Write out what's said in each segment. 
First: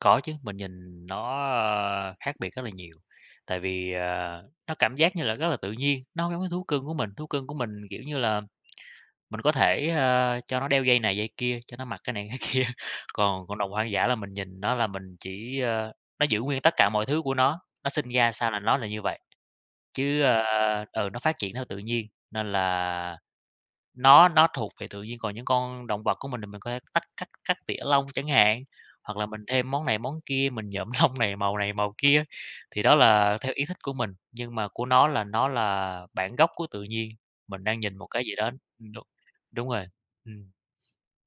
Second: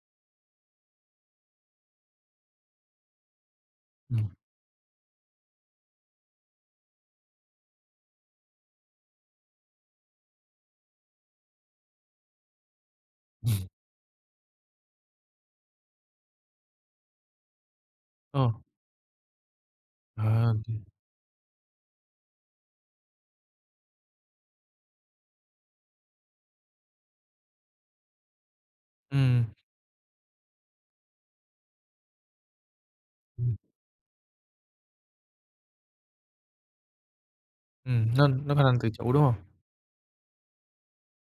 Có chứ, mình nhìn nó, a, khác biệt rất là nhiều, tại vì, Ừm. à, nó cảm giác như là rất là tự nhiên, nó hông giống cái thú cưng của mình, thú cưng của mình, kiểu như là, mình có thể, ơ, cho nó đeo dây này dây kia, cho nó mặc cái này cái kia, còn cộng đồng hoang dã là mình nhìn nó là mình chỉ, ơ nó giữ nguyên tất cả mọi thứ của nó, nó sinh ra Ờ. sao là nó là như vậy. Chứ, À, ơ, thì ừ, nó phát triển theo tự nhiên, nên là nó nó thuộc về tự nhiên còn những con động vật của mình thì mình có thể tắt cắt cắt tỉa lông chẳng hạn, hoặc là mình Ừm. thêm món này món kia, mình nhuộm lông này, màu này màu kia, thì đó là theo ý thích của mình, nhưng mà của nó là nó là bản gốc của tự nhiên, mình đang nhìn Ừm, một cái nó gì đó, nó khả năng tự ừm, đúng, chủ, đúng không? đúng rồi, ừm.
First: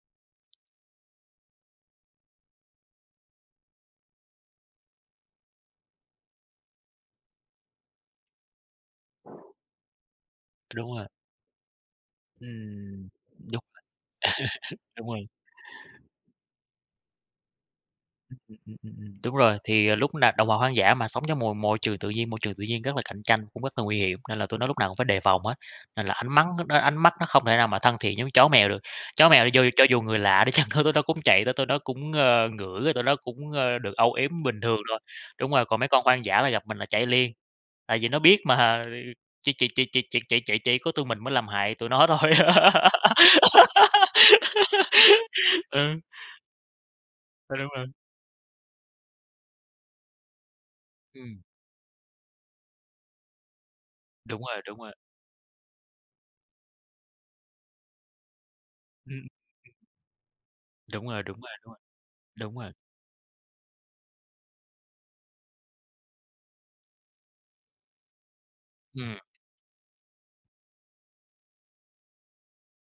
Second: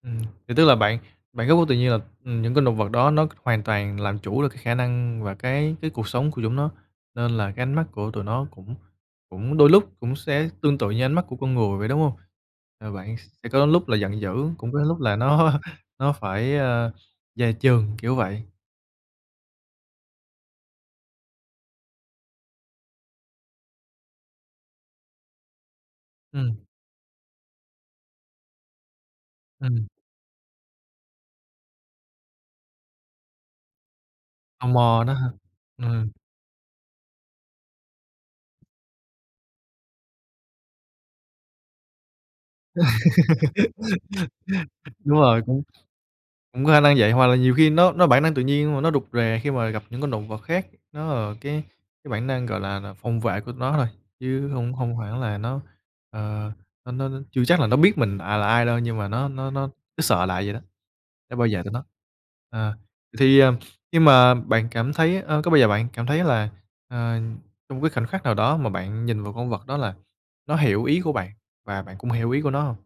Ừm, thì tức là bạn bản gốc của tự nhiên, là, ừm, những cái động vật đó nó c hoàn toàn làm chủ được cái khả năng và cái cái cuộc sống của chúng nó, nên là cái ánh mắt của tụi nó cũng cũng đôi lúc cũng sẽ tương tự Đúng như rồi. ánh mắt của con người vậy, đúng hông? À, Ừm, bạn sẽ đúng có rồi. lúc là giận dữ, cũng có cái lúc Đúng là rồi. nó nó phải, a, dè chừng, kiểu Ừm, vậy. ừm, ừm, ừm, ừm, đúng rồi, thì, à, lúc nào động vật hoang dã mà sống trong mồi môi trường tự nhiên môi trường tự nhiên rất là cạnh tranh cũng rất là nguy hiểm. Nên là tụi nói lúc nào cũng phải đề phòng hết, nên là ánh mắng Ừm. lúc đó ánh mắt nó không thể nào mà thân thiện giống chó mèo được, chó mèo cho cho Ừm. dù người lạ đi chăng hơn nữa nó cũng chạy rồi tụi nó cũng, ơ, ngửi cái tụi đó cũng, ơ, được âu yếm bình Tò thường thôi, mò đó hả? đúng rồi, còn mấy con Ừm. hoang dã là gặp mình là chạy liền, tại vì nó biết mà, ừ, chỉ chỉ chỉ chỉ chỉ chỉ chỉ chỉ có tụi mình mới làm hại tụi nó thôi Đúng rồi, cũng ừ. cũng có khả năng vậy, hoặc là nhiều Ừ, đúng khi rồi. nó nó bản năng tự nhiên mà nó rụt rè khi mà gặp những con động vật khác, nó là Ừm. cái cái bản năng, gọi là là, phòng vệ của tụi nó rồi, Đúng chứ rồi, hông đúng rồi. hông hẳn là nó, ờ, nó nó nó chưa chắc là nó biết mình, à, là ai đâu nhưng mà nó Ừm. nó nó nó sợ lạ vậy đó, Đúng rồi, nó đúng bảo rồi, vệ tụi đúng rồi, nó. đúng rồi. À, thì, ừm, nhưng mà bạn cảm thấy, a, có bao giờ bạn cảm thấy là, ờ, trong cái khoảnh khắc nào đó mà bạn Ừm. nhìn vào con vật đó là nó hiểu ý của bạn, và bạn cũng hiểu ý của nó hông?